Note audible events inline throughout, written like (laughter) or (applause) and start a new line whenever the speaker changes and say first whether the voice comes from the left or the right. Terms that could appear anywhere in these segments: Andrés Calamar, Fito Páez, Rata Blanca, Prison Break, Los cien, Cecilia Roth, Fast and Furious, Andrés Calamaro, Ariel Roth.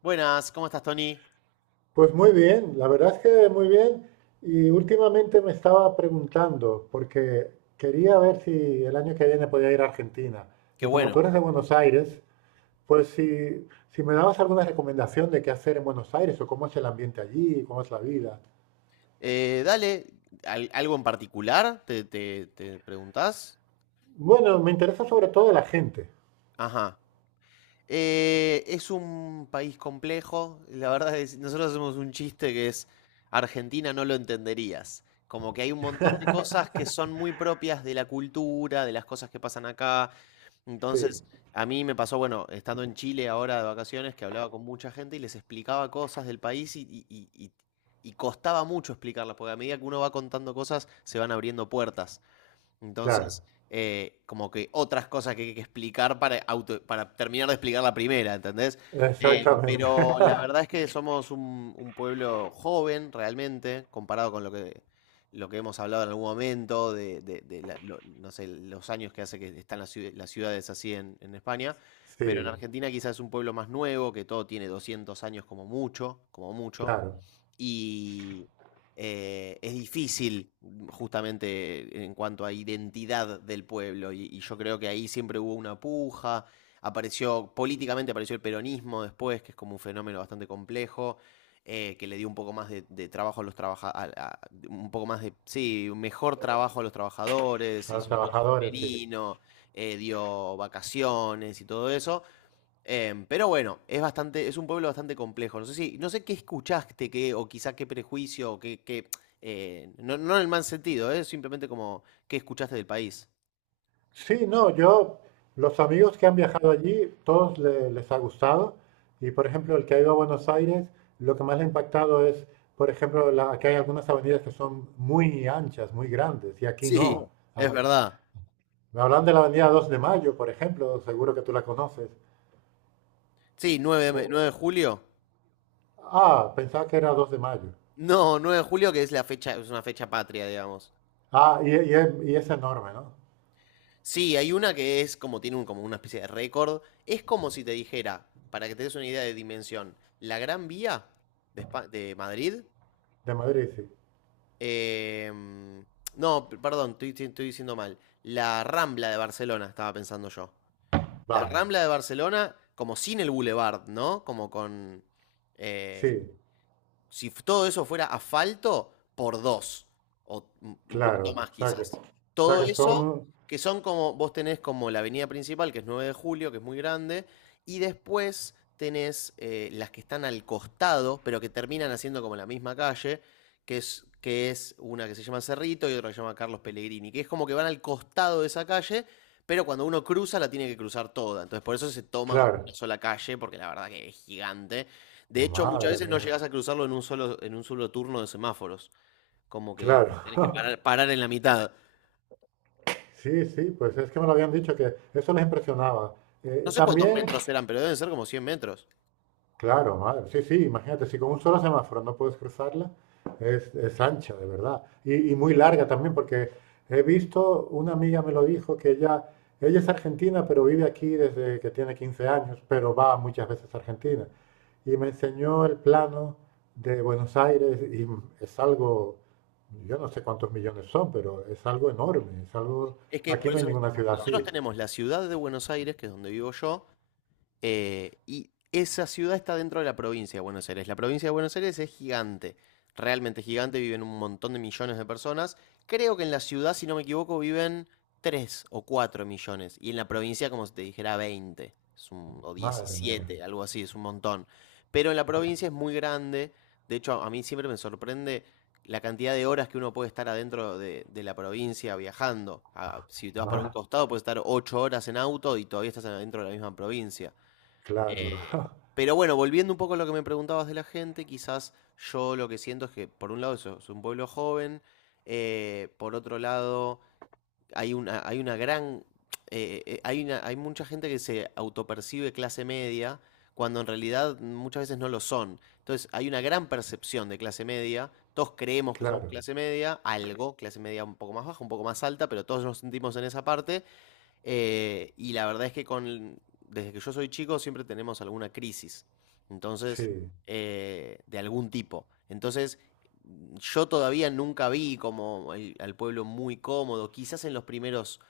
left: Buenas, ¿cómo estás, Tony?
right: Pues muy bien, la verdad es que muy bien. Y últimamente me estaba preguntando, porque quería ver si el año que viene podía ir a Argentina.
left: Qué
right: Y como
left: bueno.
right: tú eres de Buenos Aires, pues si me dabas alguna recomendación de qué hacer en Buenos Aires o cómo es el ambiente allí, cómo es la vida.
left: Eh, dale, ¿Algo en particular? ¿Te preguntás?
right: Bueno, me interesa sobre todo la gente.
left: Ajá. Es un país complejo. La verdad es, nosotros hacemos un chiste que es Argentina no lo entenderías. Como que hay un montón de cosas que son muy propias de la cultura, de las cosas que pasan acá.
right: Sí,
left: Entonces, a mí me pasó, bueno, estando en Chile ahora de vacaciones, que hablaba con mucha gente y les explicaba cosas del país y costaba mucho explicarlas, porque a medida que uno va contando cosas, se van abriendo puertas.
right: claro,
left: Entonces, como que otras cosas que hay que explicar para, para terminar de explicar la primera, ¿entendés? Eh,
right: exactamente.
left: pero la (laughs)
right: (laughs)
left: verdad es que somos un pueblo joven realmente, comparado con lo que hemos hablado en algún momento, no sé, los años que hace que están las ciudades así en España. Pero en
right: Sí,
left: Argentina quizás es un pueblo más nuevo, que todo tiene 200 años como mucho, como mucho.
right: claro,
left: y es difícil, justamente en cuanto a identidad del pueblo y yo creo que ahí siempre hubo una puja, apareció políticamente apareció el peronismo después, que es como un fenómeno bastante complejo. Que le dio un poco más de trabajo a los trabajadores, un poco más de, sí, un mejor trabajo a los trabajadores,
right: a los
left: hizo el voto
right: trabajadores, sí.
left: femenino, dio vacaciones y todo eso. Pero bueno, es bastante, es un pueblo bastante complejo. No sé si, no sé qué escuchaste, qué, o quizá qué prejuicio, no, no en el mal sentido, simplemente como qué escuchaste del país.
right: Sí, no, yo, los amigos que han viajado allí, todos les ha gustado. Y por ejemplo, el que ha ido a Buenos Aires, lo que más le ha impactado es, por ejemplo, que hay algunas avenidas que son muy anchas, muy grandes, y aquí
left: Sí.
right: no.
left: No, es
right: Aquí-
left: verdad.
right: Me hablan de la avenida 2 de Mayo, por ejemplo, seguro que tú la conoces.
left: Sí, 9 de
right: O-
left: julio.
right: ah, pensaba que era 2 de Mayo.
left: No, 9 de julio, que es la fecha, es una fecha patria, digamos.
right: Ah, y es enorme, ¿no?
left: Sí, hay una que es como tiene un, como una especie de récord. Es como si te dijera, para que te des una idea de dimensión, la Gran Vía de Madrid.
right: De Madrid, sí.
left: Em, no, perdón, estoy diciendo mal. La Rambla de Barcelona, estaba pensando yo. La
right: Vale,
left: Rambla de Barcelona, como sin el Boulevard, ¿no? Como con... eh,
right: sí,
left: si todo eso fuera asfalto, por dos, o un poquito
right: claro.
left: más
right: O sea que,
left: quizás.
right: o sea
left: Todo
right: que
left: eso,
right: son,
left: que son como, vos tenés como la avenida principal, que es 9 de julio, que es muy grande, y después tenés las que están al costado, pero que terminan haciendo como la misma calle, que es una que se llama Cerrito y otra que se llama Carlos Pellegrini, que es como que van al costado de esa calle, pero cuando uno cruza la tiene que cruzar toda. Entonces por eso se toma como una
right: claro.
left: sola calle, porque la verdad que es gigante. De hecho, muchas
right: Madre
left: veces no
right: mía.
left: llegas a cruzarlo en en un solo turno de semáforos. Como que
right: Claro,
left: hay que parar, parar en la mitad.
right: (laughs) sí, sí, pues es que me lo habían dicho que eso les impresionaba.
left: No sé cuántos
right: También.
left: metros eran, pero deben ser como 100 metros.
right: Claro, madre. Sí, sí, imagínate, si con un solo semáforo no puedes cruzarla, es ancha, de verdad. Y muy larga también, porque he visto, una amiga me lo dijo, que ella es argentina, pero vive aquí desde que tiene 15 años, pero va muchas veces a Argentina. Y me enseñó el plano de Buenos Aires y es algo, yo no sé cuántos millones son, pero es algo enorme, es algo,
left: Es que
right: aquí
left: por
right: no hay
left: eso,
right: ninguna ciudad
left: nosotros
right: así.
left: tenemos la ciudad de Buenos Aires, que es donde vivo yo. Y esa ciudad está dentro de la provincia de Buenos Aires. La provincia de Buenos Aires es gigante, realmente gigante, viven un montón de millones de personas. Creo que en la ciudad, si no me equivoco, viven 3 o 4 millones. Y en la provincia, como si te dijera, veinte o
right: Madre mía,
left: diecisiete, algo así, es un montón. Pero en la provincia es muy grande. De hecho, a mí siempre me sorprende la cantidad de horas que uno puede estar adentro de la provincia viajando. Ah, si te vas para un
right: más,
left: costado, puedes estar 8 horas en auto y todavía estás adentro de la misma provincia.
right: claro,
left: Eh, pero bueno, volviendo un poco a lo que me preguntabas de la gente, quizás yo lo que siento es que, por un lado, eso, es un pueblo joven, por otro lado, hay una gran. Hay mucha gente que se autopercibe clase media, cuando en realidad muchas veces no lo son. Entonces, hay una gran percepción de clase media. Todos creemos que somos
right: claro,
left: clase media, algo, clase media un poco más baja, un poco más alta, pero todos nos sentimos en esa parte. Y la verdad es que con, desde que yo soy chico siempre tenemos alguna crisis, entonces, sí,
right: sí,
left: de algún tipo. Entonces, yo todavía nunca vi como al pueblo muy cómodo, quizás en los primeros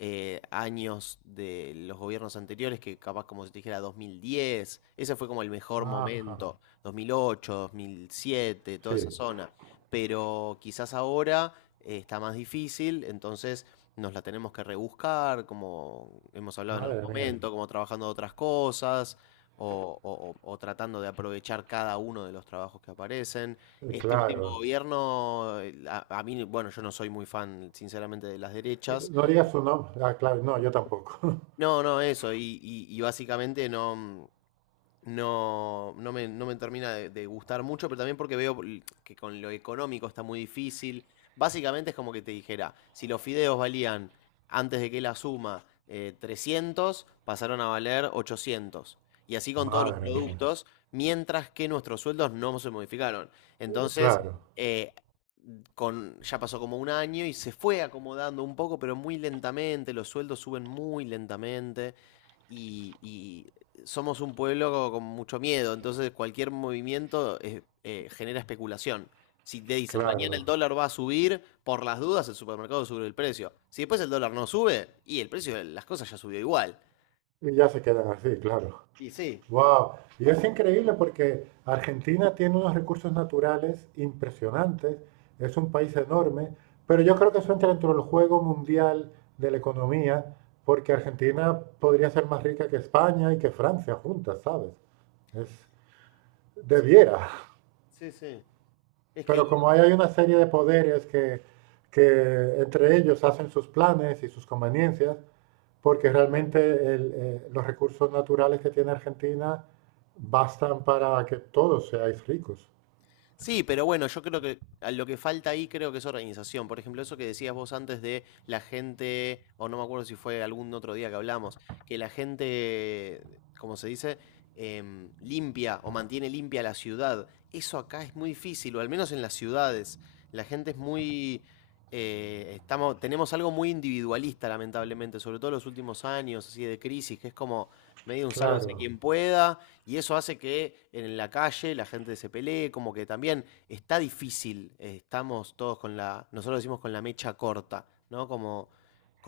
left: años de los gobiernos anteriores, que capaz como se te dijera 2010, ese fue como el mejor
right: ajá.
left: momento, 2008, 2007, toda esa
right: Sí,
left: zona. Pero quizás ahora está más difícil, entonces nos la tenemos que rebuscar, como hemos hablado en algún
right: madre mía.
left: momento, como trabajando de otras cosas. O tratando de aprovechar cada uno de los trabajos que aparecen. Este último
right: Claro.
left: gobierno, a mí, bueno, yo no soy muy fan, sinceramente, de las derechas,
right: No haría su nombre. Ah, claro, no, yo tampoco. (laughs)
left: no, no, eso. Y básicamente no me, no me termina de gustar mucho, pero también porque que con lo económico está muy difícil. Básicamente es como que te dijera, si los fideos valían antes de que la suma 300, pasaron a valer 800. Y así con todos los
right: Madre mía,
left: productos, mientras que nuestros sueldos no se modificaron. Entonces, (laughs)
right: claro,
left: eh, con, ya pasó como un año y se fue acomodando un poco, pero muy lentamente, los sueldos suben muy lentamente y somos un pueblo con mucho miedo, entonces cualquier movimiento genera especulación. Si te dicen mañana el
right: claro.
left: dólar va a subir, por las dudas el supermercado sube el precio. Si después el dólar no sube, y el precio de las cosas ya subió igual.
right: Y ya se quedan así, claro.
left: Y sí,
right: Wow. Y es increíble porque Argentina tiene unos recursos naturales impresionantes, es un país enorme, pero yo creo que eso entra dentro del juego mundial de la economía, porque Argentina podría ser más rica que España y que Francia juntas, ¿sabes? Es, debiera. (laughs)
left: sí, sí. Es que
right: Pero como ahí hay una serie de poderes que entre ellos hacen sus planes y sus conveniencias, porque realmente el, los recursos naturales que tiene Argentina bastan para que todos seáis ricos.
left: sí, pero bueno, yo creo que a lo que falta ahí creo que es organización. Por ejemplo, eso que decías vos antes de la gente, o no me acuerdo si fue algún otro día que hablamos, que la gente, como se dice, limpia o mantiene limpia la ciudad. Eso acá es muy difícil, o al menos en las ciudades. La gente es muy... estamos, tenemos algo muy individualista, lamentablemente, sobre todo en los últimos años, así de crisis, que es como medio un sálvese
right: Claro,
left: quien pueda, y eso hace que en la calle la gente se pelee, como que también está difícil, estamos todos con la, nosotros decimos con la mecha corta, ¿no? Como,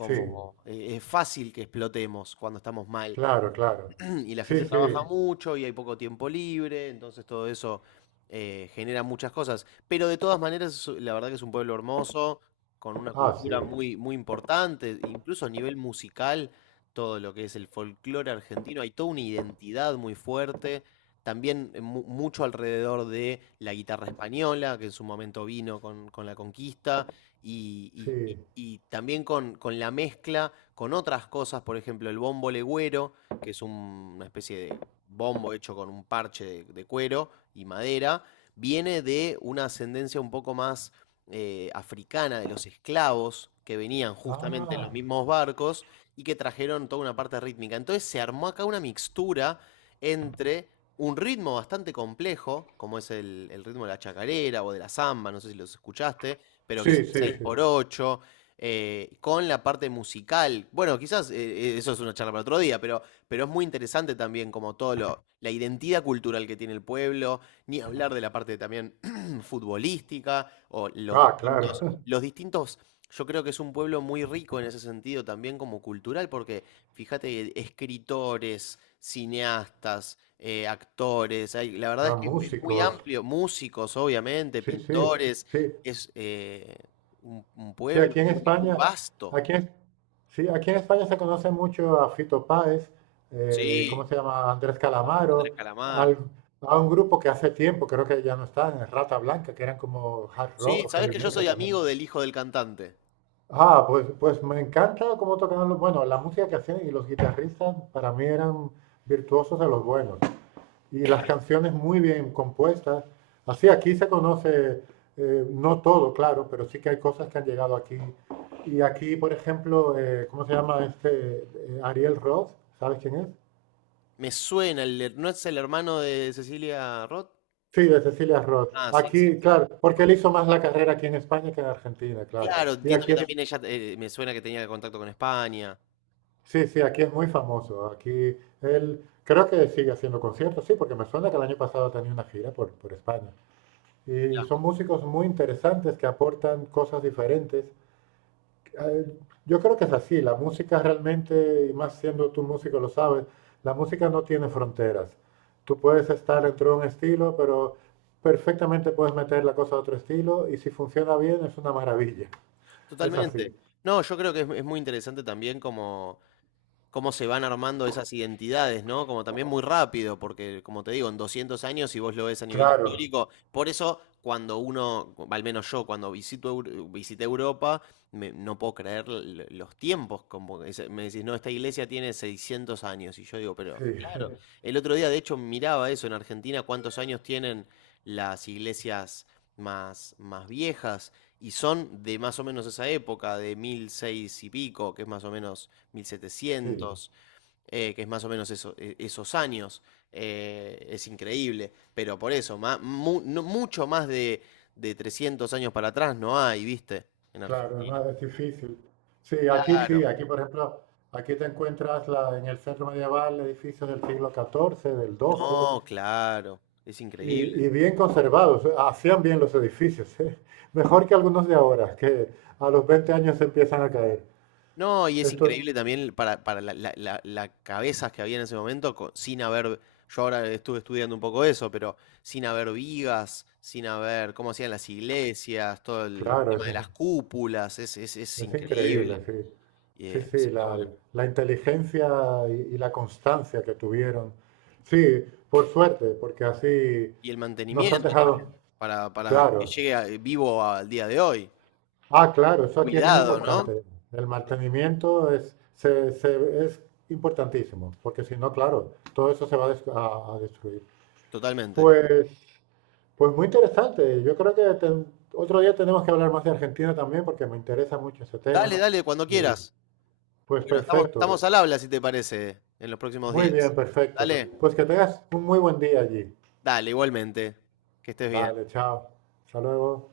right: sí,
left: eh, es fácil que explotemos cuando estamos mal.
right: claro, claro.
left: (clears throat) Y la
right: Sí,
left: gente
right: sí.
left: trabaja mucho y hay poco tiempo libre, entonces todo eso genera muchas cosas. Pero de todas maneras, la verdad que es un pueblo hermoso, con una
right: Ah, sí,
left: cultura muy, muy importante, incluso a nivel musical, todo lo que es el folclore argentino, hay toda una identidad muy fuerte. También mucho alrededor de la guitarra española, que en su momento vino con la conquista, y, y-
right: sí.
left: y- y también con la mezcla con otras cosas, por ejemplo, el bombo legüero, que es una especie de bombo hecho con un parche de cuero y madera, viene de una ascendencia un poco más africana de los esclavos que venían justamente en los
right: Ah,
left: mismos barcos y que trajeron toda una parte rítmica. Entonces se armó acá una mixtura entre un ritmo bastante complejo, como es el ritmo de la chacarera o de la samba, no sé si los escuchaste, pero que es
right: sí,
left: un
right: sí, sí.
left: 6x8, con la parte musical. Bueno, quizás eso es una charla para otro día, pero es muy interesante también como todo lo, la identidad cultural que tiene el pueblo, ni hablar de la parte también (clears throat) futbolística o
right: Ah, claro. (laughs)
left: los distintos, yo creo que es un pueblo muy rico en ese sentido también como cultural, porque fíjate, escritores, cineastas, actores, la verdad
right: Ah,
left: es que es muy
right: músicos.
left: amplio, músicos obviamente,
right: Sí, sí,
left: pintores,
right: sí.
left: es un
right: Sí,
left: pueblo
right: aquí en
left: muy, muy
right: España,
left: vasto.
right: aquí en, sí, aquí en España se conoce mucho a Fito Páez,
left: Sí,
right: ¿cómo se llama? Andrés
left: Andrés
right: Calamaro,
left: Calamar.
right: al- a un grupo que hace tiempo, creo que ya no están, Rata Blanca, que eran como hard
left: Sí,
right: rock o
left: sabes
right: heavy
left: que yo
right: metal
left: soy
right: también.
left: amigo del hijo del cantante.
right: Ah, pues, pues me encanta cómo tocaban los, bueno, la música que hacían y los guitarristas para mí eran virtuosos de los buenos y las canciones muy bien compuestas. Así aquí se conoce, no todo, claro, pero sí que hay cosas que han llegado aquí. Y aquí, por ejemplo, ¿cómo se llama este? Ariel Roth, ¿sabes quién es?
left: Me suena, ¿no es el hermano de Cecilia Roth?
right: Sí, de Cecilia Roth.
left: Ah, sí. Sí.
right: Aquí, claro, porque él hizo más la carrera aquí en España que en Argentina, claro.
left: Claro,
right: Y
left: entiendo
right: aquí
left: que
right: es,
left: también ella me suena que tenía contacto con España.
right: sí, sí, aquí es muy famoso. Aquí él creo que sigue haciendo conciertos, sí, porque me suena que el año pasado tenía una gira por España. Y son
left: Claro.
right: músicos muy interesantes que aportan cosas diferentes. Eh, Yo creo que es así, la música realmente, y más siendo tú músico lo sabes, la música no tiene fronteras. Tú puedes estar dentro de un estilo, pero perfectamente puedes meter la cosa a otro estilo y si funciona bien es una maravilla. Es así.
left: Totalmente. No, yo creo que es muy interesante también como cómo se van armando esas identidades, ¿no? Como también muy rápido, porque como te digo, en 200 años, si vos lo ves a nivel
right: Claro,
left: histórico, por eso cuando uno, al menos yo, cuando visito, visité Europa, no puedo creer los tiempos, como que me decís, no, esta iglesia tiene 600 años, y yo digo, pero
right: sí, (laughs)
left: claro, (laughs) el otro día de hecho miraba eso en Argentina, cuántos años tienen las iglesias más, más viejas, y son de más o menos esa época, de 1600 y pico, que es más o menos
right: sí,
left: 1700, que es más o menos esos años. Es increíble, pero por eso, mucho más de 300 años para atrás no hay, ¿viste? En
right: claro, es
left: Argentina.
right: más, es difícil.
left: Claro,
right: Sí, aquí por ejemplo, aquí te encuentras en el centro medieval edificios del siglo XIV, del XII.
left: no, claro, es
right: Y,
left: increíble.
right: y bien conservados, hacían bien los edificios, ¿eh? Mejor que algunos de ahora, que a los 20 años se empiezan a caer.
left: No, y es
right: Esto es,
left: increíble también para la, la cabezas que había en ese momento, sin haber, yo ahora estuve estudiando un poco eso, pero sin haber vigas, sin haber cómo hacían las iglesias, todo el
right: claro,
left: tema de las cúpulas, es
right: es
left: increíble.
right: increíble, sí. Sí,
left: Así
right: sí,
left: que
right: la,
left: bueno.
right: la inteligencia y la constancia que tuvieron. Sí, por suerte, porque así
left: Y el
right: nos han
left: mantenimiento
right: dejado,
left: también, para,
right: claro.
left: vivo al día de hoy.
right: Ah, claro, eso aquí es muy
left: Cuidado, ¿no?
right: importante. El mantenimiento es, es importantísimo, porque si no, claro, todo eso se va a, a destruir.
left: Totalmente.
right: Pues Pues muy interesante. Yo creo que otro día tenemos que hablar más de Argentina también porque me interesa mucho ese tema.
left: Dale, dale, cuando
right: Y,
left: quieras.
right: pues
left: Bueno, estamos,
right: perfecto.
left: estamos al habla, si te parece, en los próximos
right: Muy bien,
left: días.
right: perfecto.
left: Dale,
right: Pues que tengas un muy buen día allí.
left: dale, igualmente. Que estés bien.
right: Vale, chao. Hasta luego.